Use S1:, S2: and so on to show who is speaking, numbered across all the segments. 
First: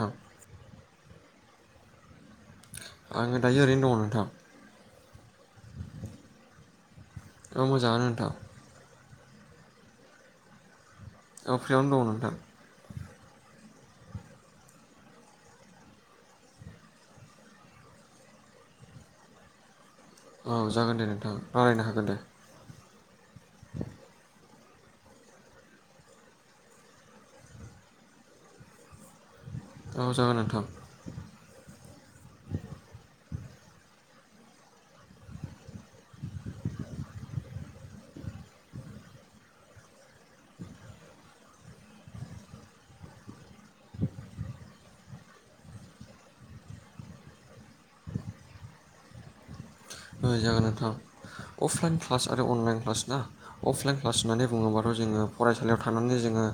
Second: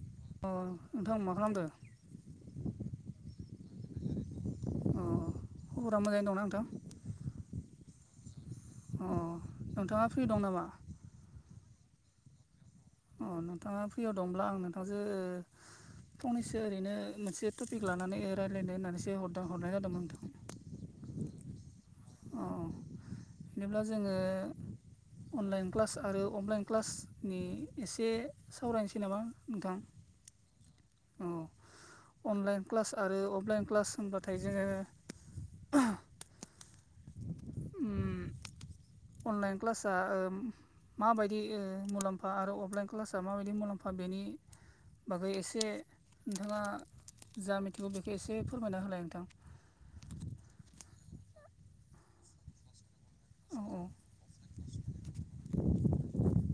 S1: नोंथां
S2: अ नोंथां मा खालामदों?
S1: आंङो दायो ओरैनो दङ नोंथां।
S2: अ खबरा मोजाङैनो दंना नोंथां?
S1: औ मोजाङानो नोंथां।
S2: अ नोंथाङा फ्रि दं नामा?
S1: औ फ्रियावनो दङ नोंथां।
S2: अ नोंथाङा फ्रियाव दंब्ला आं नोंथांजों ओ फंनैसो ओरैनो मोनसे टपिक लानानै रायज्लायनो होननानैसो हर हरनाय जादोंमोन नोंथां।
S1: औ जागोन दे नोंथां रायज्लायनो हागोन दे।
S2: अ बिदिेब्ला जोंङो अनलाइन क्लास आरो अफलाइन क्लासनि एसे सावरायनोसै नामा नोंथां?
S1: औ जागोन नोंथां।
S2: औ अनलाइन क्लास आरो अफलाइन क्लास होनबाथाय जोंङो उम अनलाइन क्लास आ ओ माबायदि ओ मुलाम्फा आरो अफलाइन क्लासआ माबायदि मुलाम्फा बेनि बागै एसे नोंथाङा जा मिथिगौ बेखौ एसे फोरमायना होलाय नोंथां।
S1: ओ जागोन नोंथां अफलाइन क्लास आरो अनलाइन क्लास ना
S2: औ
S1: अफलाइन क्लास होननानै बुङोबाथ' जोंङो फरायसालियाव थानानै जोंङो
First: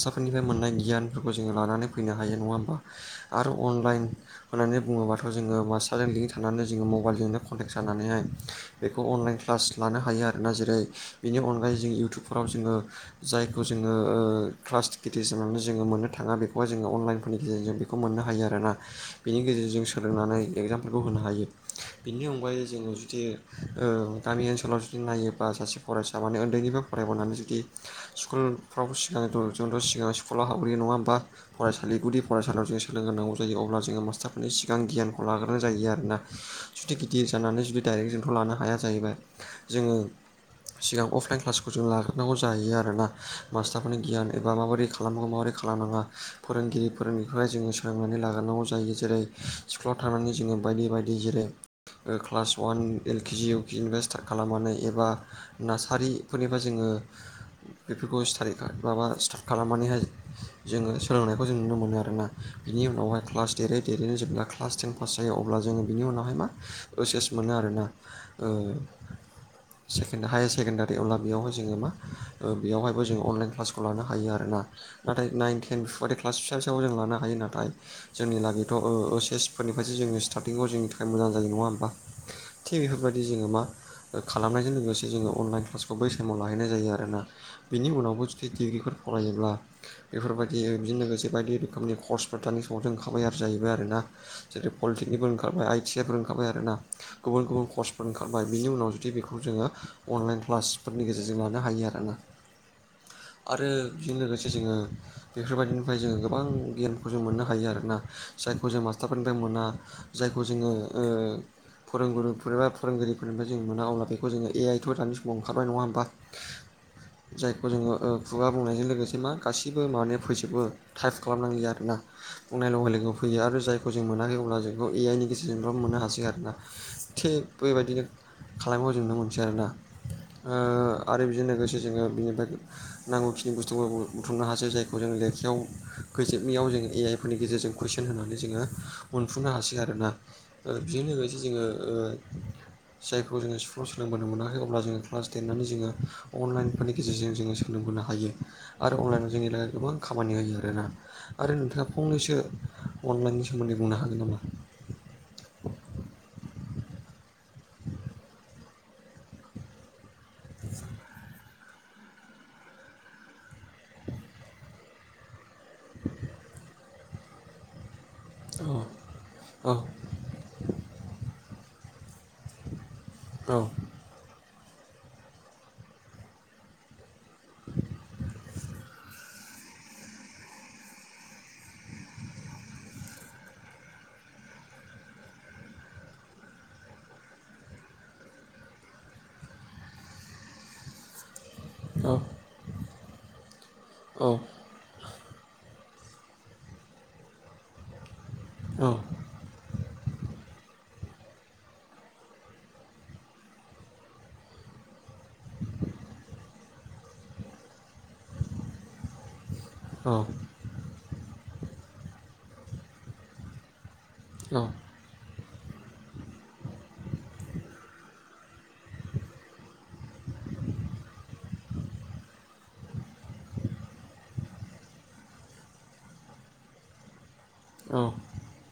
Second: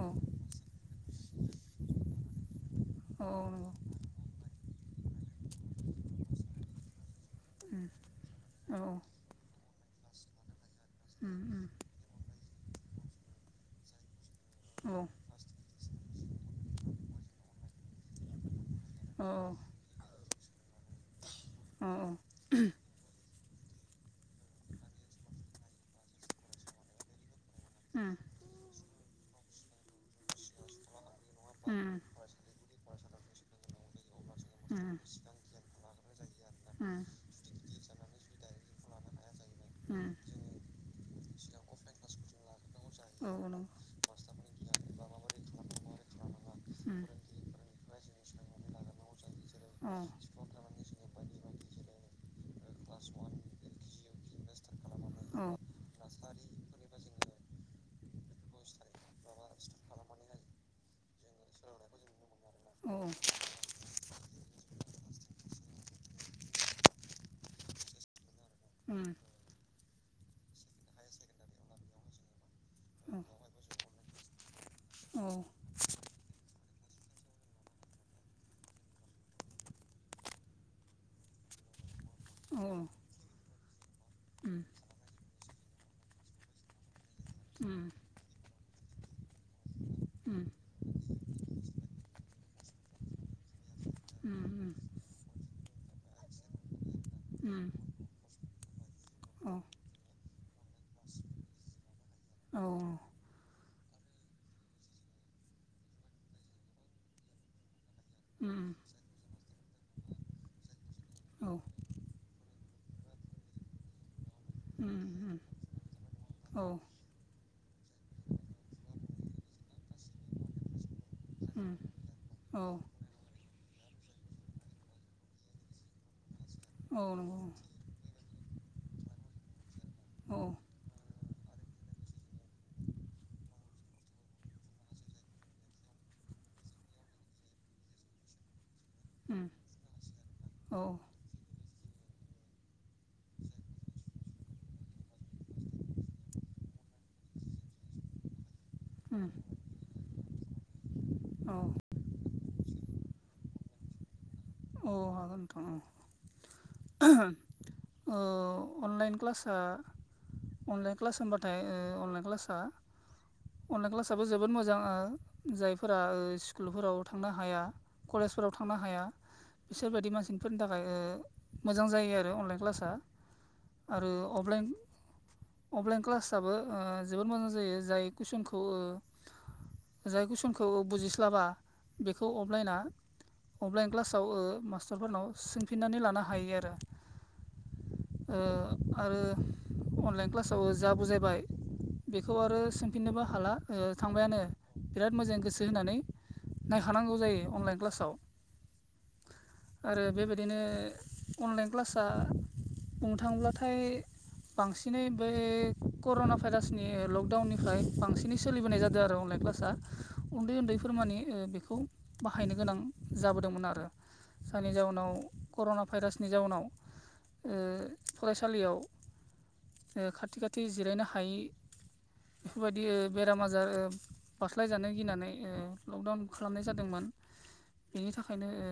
S2: औ
S1: मोननाय गियान बेफोरखौ जोंङो लानानै फैनो हायो नङा होमबा?
S2: औ
S1: आरो अनलाइन होननानै बुङोबाथ' जोंङो मासथारजों लिं थानानै जोंङो मबाइलजोंनो कन्टेक्ट
S2: नंगौ उम
S1: जानानैहाय
S2: औ औ
S1: बेखौ अनलाइन क्लास लानो हायो आरोना जेरै
S2: उम
S1: बेनि
S2: उम
S1: अनगायै जों इउटुब फोराव जोंङो जायखौ जोंङो ओ क्लास
S2: औ
S1: टिकेट हिसाबनानै जोंङो मोननो थाङा बेखौहाय जोंङो अनलाइनफोरनि गेजेरजों बेखौ मोननो हायो आरोना
S2: औ
S1: बेनि गेजेरजोंसो सोलोंनानै एगजामफोरखौ होनो हायो
S2: औ उम
S1: बिनि अनगायै जोंङो जुदि ओ गामि ओनसोलाव जुदि नायोबा सासे फरायसा माने उन्दैनिफ्राय फरायबोनानै जुदि
S2: उम।
S1: स्कुलफ्रावबो सिगां ज' सिगां स्कुलाव
S2: औ
S1: हाबग्रोयो नङा होमबा?
S2: औ
S1: फरायसालि
S2: नंगौ
S1: गुदि फरायसालियाव जों सोलोंग्रोनांगौ जायो अब्ला जोंङो मास्टारफोरनि सिगां गियानखौ लाग्रोनो जायो आरोना। जुदि गिदिर जानानै जुदि डाइरेक्ट जोंथ' लानो हाया जाहैबाय
S2: उम
S1: जोंङो सिगां अफलाइन क्लासखौ जों लाग्रोनांगौ जायो आरोना मास्टार फोरनि गियान एबा माबोरै खालामनांगौ माबोरै खालामनाङा फोरोंगिरि फोरोंनिखौ जों स सोलोंनानै लाग्रोनांगौ जायो जेरै स्कुलाव थांनानै जोंङो बायदि बायदि जेरै क्लास अवान एल केजि इउ केजि निफ्राय स्टार्ट खालामनानै एबा
S2: औ।
S1: नारसारिफोरनिफ्राय जोंङो बेफोरखौ स्टारि माबा स्टार्ट खालामनानैहाय जोंङो सोलोंनायखौ जों नुनो मोनो आरोना। बिनि उनावहाय क्लास देरै देरैनो जेब्ला क्लास टेन पास जायो अब्ला जोंङो बिनि उनावहाय मा ओ सेस मोनो आरोना ओ
S2: उम।
S1: सेक हायार सेकेण्डारि अब्ला बेयावहाय जोङो मा ओ बेयावहायबो जोङो अनलाइन क्लास लानो हायो आरोना नाथाय नाइन टेन बेफोरबायदि क्लास फिसासोआव जों लानो हायो। नाथाय जोंनि लागैथ' ओ ओइ सेस फोरनिफ्रायसो जोंनि स्टारटिंआव जोंनि थाखाय मोजां जायो नङा होम बा थिग बेफोरबादिनो बिदि जोङो मा ओ खालामनायजों लोगोसे जोङो अनलाइन क्लासखौ बै टाइमाव लाहैनाय जायो आरोना। बिनि उनावबो जुदि डिग्रिफोर फरायोब्ला बेफोरबायदि बिजोंनो लोगोसे बायदि रोखोमनि कर्सफोर दानि समाव जों ओंखारबाय आरो जाहैबाय आरोना। जेरै पलिटेकनिकफोर ओंखारबाय आइ टि आइ फोर ओंखारबाय आरो ना गुबुन गुबुन कर्स् ओंखारबाय बिनि उनाव जुदि बेखौ जोङो अनलाइन क्लासफोरनि गेजेरजों लानो हायो आरोना।
S2: औ।
S1: आरो बेजों लोगोसे जोङो बेफोरबायदिनिफ्राय जोङो गोबां गियानखौ जों मोननो हायो आरोना। जायखौ जों मास्टार फदों मोना जायखौ जोङो ओ फोरोंगुरुफोरबा फोरोंगिरिफोरनिबा जों मोना अब्ला बे जोङो ए आइ थ' दानि समाव ओंखारबाय नङा होमबा।
S2: औ।
S1: जायखौ जोङो ओ खुगा बुंनायजों लोगोसे मा गासिबो माने फोजोबो टाइप खालामनांगौ आरोना बुंनाय लोगो लोगोआव फैयो आरो जाय खौ जों मोनाखै अब्ला जोंखौ ए आइ नि गेजेरजों मोननो हासै आरोना। थिग बेबायदिनो खालामो जोंनो मिथिया आरो ओ आरो बेजों लोगोसे जोङो बेनिफ्राय नांगौखिनि बुस्थुफोरखौ बुथुमनो हासै जायखौ जों लेखायाव होजोबनायाव जों ए आइ फोरनि गेजेरजों कुइसन होनानै जोङो मोनफुंनो हासै आरोना। ओ बेजों लोगोसे बिदि जोङो ओ जायखौ जोङो स्कुलाव सोंनो मोनाखै अब्ला जोङो क्लास टेननानै जोङो अनलाइनफोरनि गेजेरजों जो सों नों गोनो हायो‌। आरो अनलाइनाव जोंनि गोबां खामानि होयो आरोना
S2: औ
S1: आरो नोंथाङा फंनैसो अनलाइननि सोमोन्दै बुंनो हागोन नामा?
S2: अ हागोनथ' औ [inaudible] ओहो अनलाइन क्लास ओ अनलाइन क्लास होनबाथाय ओ अनलाइन क्लासा अनलाइन क्लासाबो जोबोद मोजां ओ जायफोरा ओ स्कुलफोराव थांनो हाया। कलेजफोराव
S1: औ
S2: थांनो हाया।
S1: औ
S2: बिसोरबायदि मानसिफोरनि थाखाय ओ मोजां जायो आरो अनलाइन क्लासआ।
S1: औ।
S2: आरो अफलाइन अफलाइन क्लासाबबो जोबोद मोजां जायो जाय कुइसनखौ थ ओ जाय कुइसनखौ बुजिस्लाबा बेखौ अफलाइना अनलाइन क्लासाव ओ मास्टारफोरनाव सोंफिन्नानै लानो हायो आरो। ओ आरो अनलाइन क्लासाव ओ जा बुजायबाय
S1: औ
S2: बेखौ आरो सोंफिननोबो हाला ओ
S1: औ
S2: थांबायानो। बिराद मोजां गोसो होनानै नायखानांगौ जायो अनलाइन क्लासाव।
S1: औ।
S2: आरो बेबायदिनो अनलाइन क्लासा बुंनो थाङोब्लाथाय बांसिनै बै कर'ना भाइरासनि लकडाउननिफ्राय बांसिनै सोलिबोनाय जादों आरो अनलायन क्लासआ
S1: औ।
S2: उन्दै उन्दैफोर मानि ओ बेखौ बाहायनो गोनां जाबोदोंमोन आरो। जायनि जाउनाव कर'ना भाइरासनि जाउनाव ओ फरायसालियाव ओ खाथि खाथि जिरायनो हायै बेफोरबायदि ओ बेराम आजार ओ बास्लायजानो गिनानै ओ लकडाउन खालामनाय जादोंमोन।
S1: औ
S2: बेनि थाखायनो ओ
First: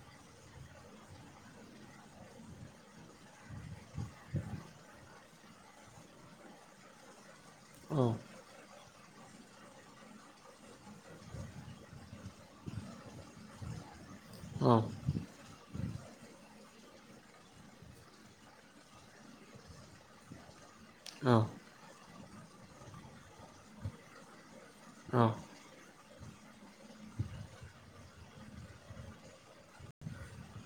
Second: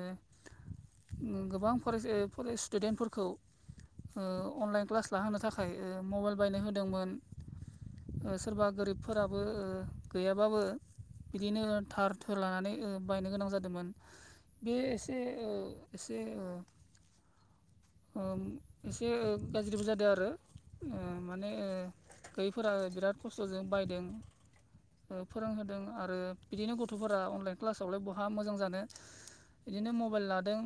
S2: ओ गोबां फरायसा ओ फराय स्टुडेन्टफोरखौ ओ अनलाइन क्लास लाहोनो थाखाय ओ मबाइल बायनो होदोंमोन।
S1: औ
S2: ओ सोरबा गोरिबफोराबो ओ गैयाबाबो बिदिनो थार थोर लानानै ओ बायनो गोनां जादोंमोन।
S1: औ
S2: बे एस से ओ एसे ओ ओम एसे ओ गाज्रिबो जादो आरो। ओ माने ओ दैफोरा बिराद खस्थ'जों बायदों।
S1: औ
S2: ओ फोरोंहोदों आरो बिदिनो गथ'फोरा अनलाइन क्लासावलाय बहा मोजां जानो बिदिनो मबेल लादों।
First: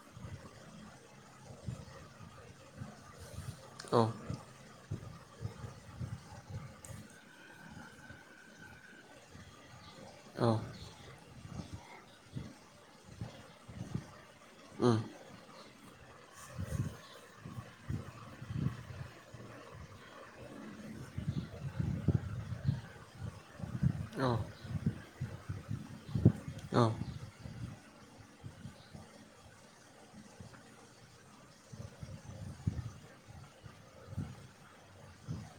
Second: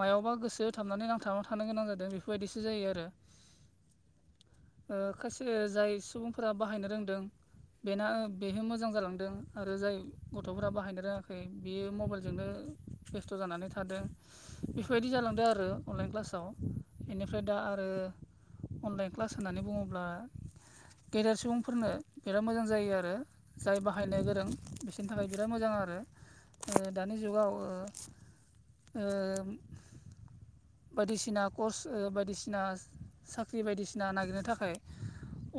S2: मायावबा गोसो होथाबनानै नांथाबनानै थानो गोनां जादों बेफोरबायदिसो जायो आरो।
S1: औ
S2: ओ खोसे जाय सुबुंफोरा बाहायनो रोंदों। बेना बेनो मोजां जालांदों। आरो जाय गथ'फोरा बाहायनो रोङाखै बेयो मबेलजोंनो बेस्थ' जानानै थादों।
S1: उम
S2: बेफोरबायदि जालांदों आरो अनलाइन क्लास साव एनिफ्राय दा आरो अनलाइन क्लास होननानै बुङोब्ला गेदेर सुबुंफोरनो बिराद मोजां जायो आरो। जाय बाहायनो
S1: औ
S2: गोरों बिसोरनि थाखाय बिराद मोजां आरो।
S1: औ
S2: ओ दानि जुगाव ओ ओम बायदिसिना कर्स ओ बायदिसिना साख्रि बायदिसिना नागिरनो थाखाय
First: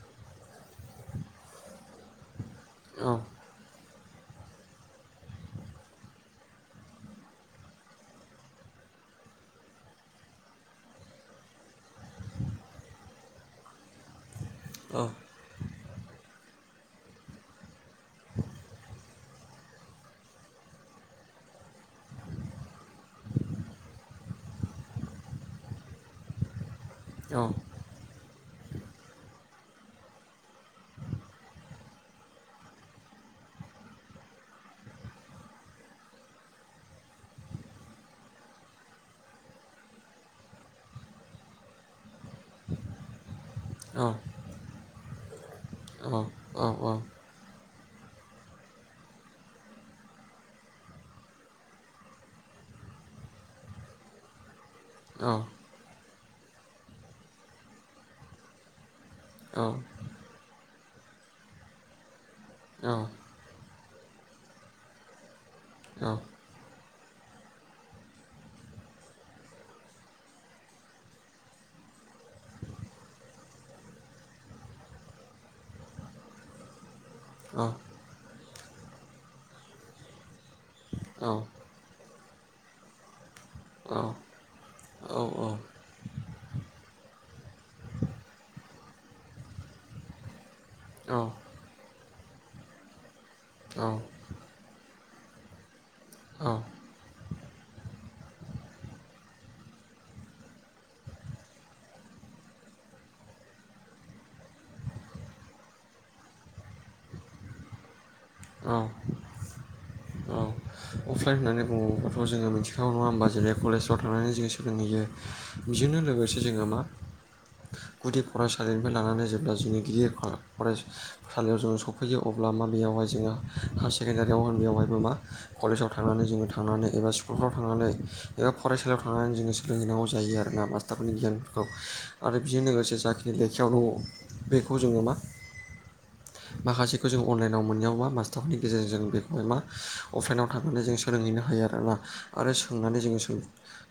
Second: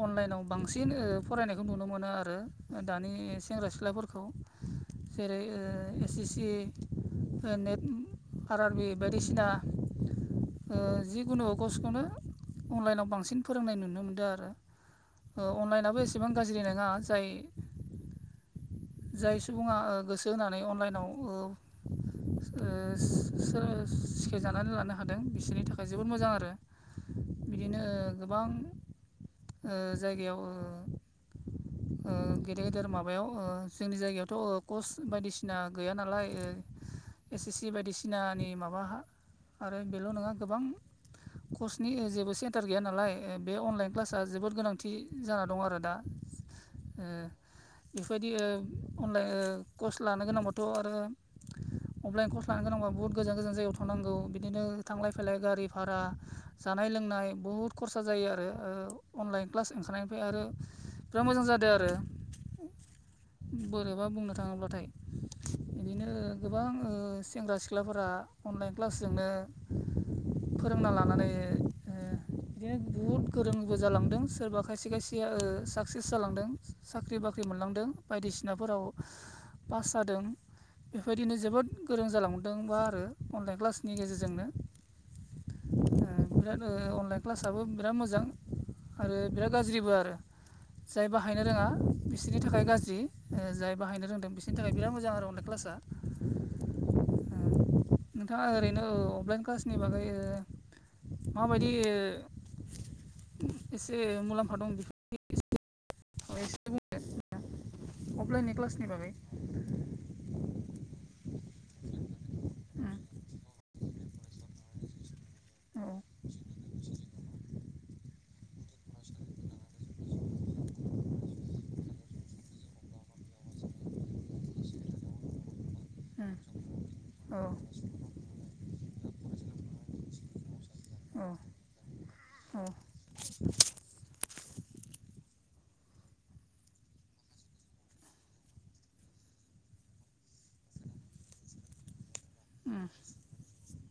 S2: अनलाइनाव बांसिन ओ फरायनायखौ नुनो मोनो आरो। ओ दानि सेंग्रा सिख्लाफोरखौ जेरै ओ एस एस सि ओ नेट आर, आर बि बायदिसिना ओ जिखुनु कसखौनो अनलाइनाव बांसिन फोरोंनाय नुनो मोनदों आरो।
S1: औ
S2: ओ अनलाइनाबो एसेबां गाज्रि नङा। जाय जाय सुबुङा ओ गोसो होनानै अनलाइनाव ओ ओस सो सिखायजानानै लानो हादों बिसोरनि थाखाय जोबोद मोजां आरो।
S1: औ औ
S2: नो गोबां ओ जायगायाव ओ ओ गेदेर गेदेर माबायाव ओ जोंनि जायगायावथ' ओ कज बायदिसिना गैया नालाय ओ एस, एस सि बायदिसिनानि माबा आरो बेल' नङा गोबां कजनि ओ जेबो सेन्टार गैया नालाय ओ बे अनलाइन क्लास
S1: औ
S2: जोबोद गोनांथि जाना दं आरो। दा
S1: औ
S2: ओ
S1: औ औ
S2: बेफोरबायदि ओ अनलाइन ओ कस लानो गोनांबाथ' आरो अफलाइन कर्स लानो गोनांबा बुहुद गोजान गोजान जायगायाव थांनांगौ। बिदिनो थांलाय फैलाय गारि फारा जानाय लोंनाय बुहुद खरसा जायो आरो। ओ अनलाइन क्लास ओंखारनाय फाय आरो बिराद मोजां जादो‌ आरो।
S1: औ
S2: बोरैबा बुंनो थाङोब्लाथाय। इदि इदिनो गोबां ओ सेंग्रा सिख्लाफोरा अनलाइन क्लासजोंनो फोरोंना लानानै ओ बिदिनो बुहुद गोरोंबो जालांदों सोरबा खायसे खायसेया ओ साकसेस जालांदों साख्रि बाख ख्रि
S1: औ
S2: मोनलांदों बायदिसिनाफोराव पास जादों। बेफोर
S1: औ
S2: बायदिनो
S1: औ
S2: जोबोद गोरों जालांदोंबो आरो। अनलाइन क्लासनि
S1: औ
S2: गेजेरजोंनो ओ बिराद ओ अनलाइन क्लासआबो बिराद मोजां आरो बिराद गाज्रिबो आरो। जाय
S1: औ
S2: बाहायनो रोङा बिसोरनि थाखाय गाज्रि ओ जाय
S1: औ औ
S2: बाहायनो रोंदों बिस सोरनि थाखाय बिराद मजां आरो अलायन क्लास दा
S1: औ
S2: ओ नोंथाङा ओरैनोऔ अबलाइन क्लासनि बागै ओ माबायदि ओ एसे मुलामफा दं बेफोरनि बागै एसे अ एसे बुंदो अफलाइननि क्लासनि बागै
S1: औ अफलाइन होननानै बुङोब्लाथ' जोङो मिथिखागौ नङा होमबा जेरै कलेजफ्राव थांनानै जों जों नुयो
S2: औ
S1: बेजोंनो लोगोसे जोङो मा गुदि फरायसा फरायसालिनिफ्राय लानानै जेब्ला जोंनि गिदि फा फराय फालायाव जों सफैयो अब्ला माब बेेयावहाय जोहा हायार सेकेण्डारियाव होन बेवहायबो मा कलेजाव
S2: औ
S1: थांनानै जोङो थांनानै एबा स्कुलफ्राव थांनानै एबा फरायसालियाव थांनानै जोङो सोलोंहैनांगौ जायो आरोना मास स्टारफोरनि
S2: औ
S1: गियान खौ आरो बेजों लोगोसे जाखिनि लेखायाव दङ बेखौ जोङो मा माखासेखौ जों अनलाइनाव मोननायाव मा मास्टारफोरनि गेजेरजों जों बेखौहाय मा अफलाइनाव थांनानै जों सोलोंहैनो हायो आरोना आरो सोंनानै जोङो सो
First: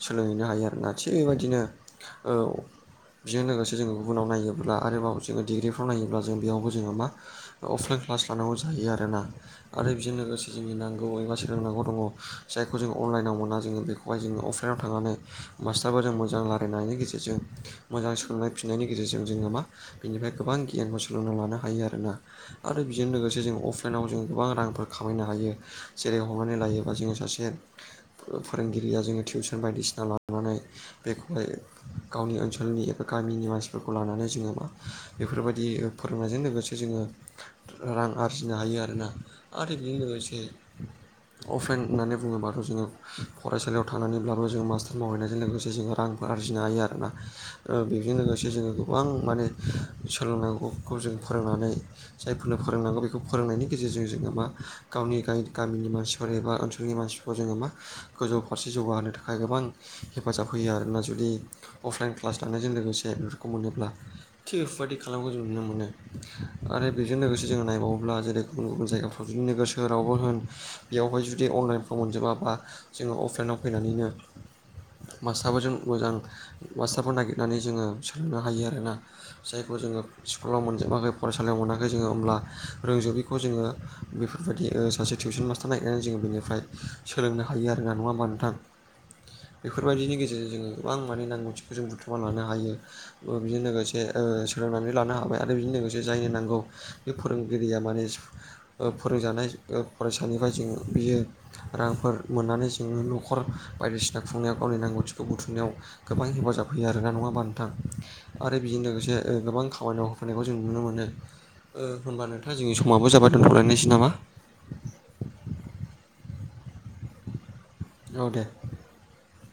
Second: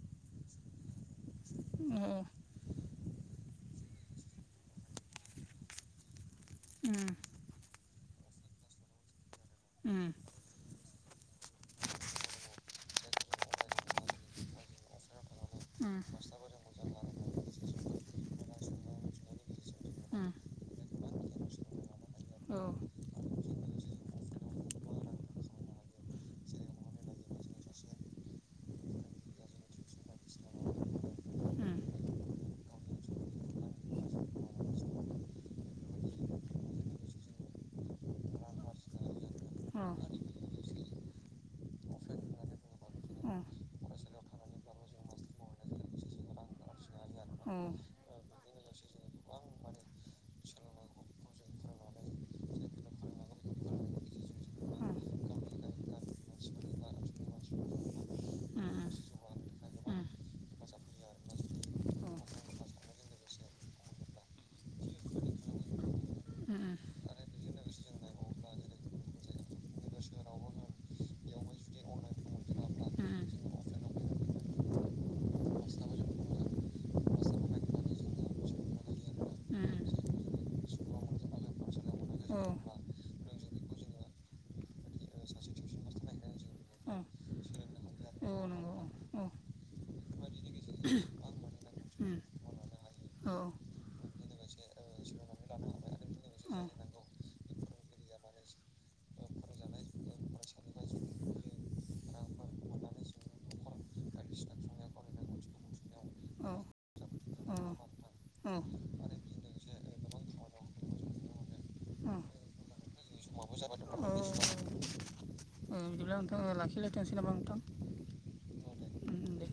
S1: सोलोंहैनो हायो आरोना थिग बेबायदिनो औ बेजों लोगोसे जोङो गुबुनाव नायोब्ला आरोबाव जोङो डिग्रिफ्राव नायोब्ला जों बेयावबो जोङो मा अफलाइन क्लास लानांगौ जायो आरोना आरो बेजों लोगोसे जोंनि नांगौ एबा सोलोंनांगौ दङ जायखौ जों अनलाइनाव मोना जोङो बेखौ बाय जोङो अफलाइनाव थांनानै मास्टारफोरजों मोजां रायलायनायनि गेजेरजों मोजां सोंनाय फफिननायनि गेजेरजों जोङो मा
S2: औ
S1: बिनिफ्राय गोबां गियानखौ सोलोंना लानो हायो आरो ना। आरो बेजों लोगोसे जों अफलाइनाव जों गोबां रांफोर खामायनो हायो जेरै हमनानै लायोबा जोङो सासे फोरोंगिरिया जोङो टिउसन बायदिसिना लानानै बेखौहाय गावनि ओनसोलनि एबा गामिनि मानसिफोरखौ लानानै जोङो मा बेफोरबायदि फोरोंनायजों लोगोसे जोङो रां आर्जिनो हायो आरोना आरो बेजों लोगोसे अफलाइन होननानै बुङोबाथ' जोङो फरायसालियाव थांनानैब्लाबो जों मास्टार मावहैनायजों लोगोसे जोङो रांफोर आरजिनो हायो आरोना।
S2: औ
S1: ओ बेजों लोगोसे जोङो गोबां माने सोलोंनांगौखौ जों फोरोंनानै जायफोरनो
S2: बिदिब्ला
S1: फोरोंनांगौ बे खौ फोरोंनायनि गेजेरजों जोङो मा गावनि गाय गामिनि मानसिफोर एबा ओनसोलनि मानसिफोरखौ जोङो मा गोजौ फारसे जौगाहोनो थाखाय गोबां हेफाजाब होयो आरोना जुदि अफलाइन क्लास लांनायजों लोगोसे बेफोरखौ मोनोब्ला। थिग बेफोरबायादि खालामखौ जों नुनो मोनो आरो बेजों लोगोसे जोंङो नायबावोबा अब्ला जेरै गुबुन गुबुन जायगाफ्राव जुदि नोगोर सोहोरावबो होन बेयावहाय जुदि अनलाइनफ्राव मोनजोबा बा जोङो अफलाइनाव फैनानैनो मास्टारफोर जों मोजां मास्टारफोर नागिरनानै जोङो सोलोंनो हायो आरोना। जायखौ जोङो स्कुलाव मोनजोबाखै फरायसालियाव मोनाखै जोङो होमब्ला रोंजोबैखौ जोङो बेफोरबायदि ओ सासे टिउसन मास्टार नागिरनानै जोङो बेनिफ्राय सोलोंनो हायो आरो नङा होमबा नोंथां
S2: ओं
S1: बेफोरबायदिनि गेजेरजों जोङो गोबां माने नांगौथिखौ जों बुथुमनानै लानो हायो। ओ बेजों लोगोसे ओ सोलोंनानै लानो हाबाय आरो बेजों लोगोसे जायनो नांगौ बे फोरों गिरिया माने सिफ ओ फोरोंजानाय ओ फरायसानिफ्राय जों बियो रांफोर मोननानै जोङो न'खर बायदिसिना खुंनायाव गावनि नांगौथिखौ बुथुमनायाव गोबां हेफाजाब होयो आरोना नङा हाबा नोंथां। आरो बेजों लोगोसे ओ गोबां खामानि मावफानायखौ जों नुनो मोनो होनबानो जोंनि समाब जाबाय
S2: औ ओं
S1: दोनथ'लायनोसै नामा
S2: बिदिब्ला नोंथां लाखिलायथ'सै नामा नोंथां
S1: औ दे
S2: दे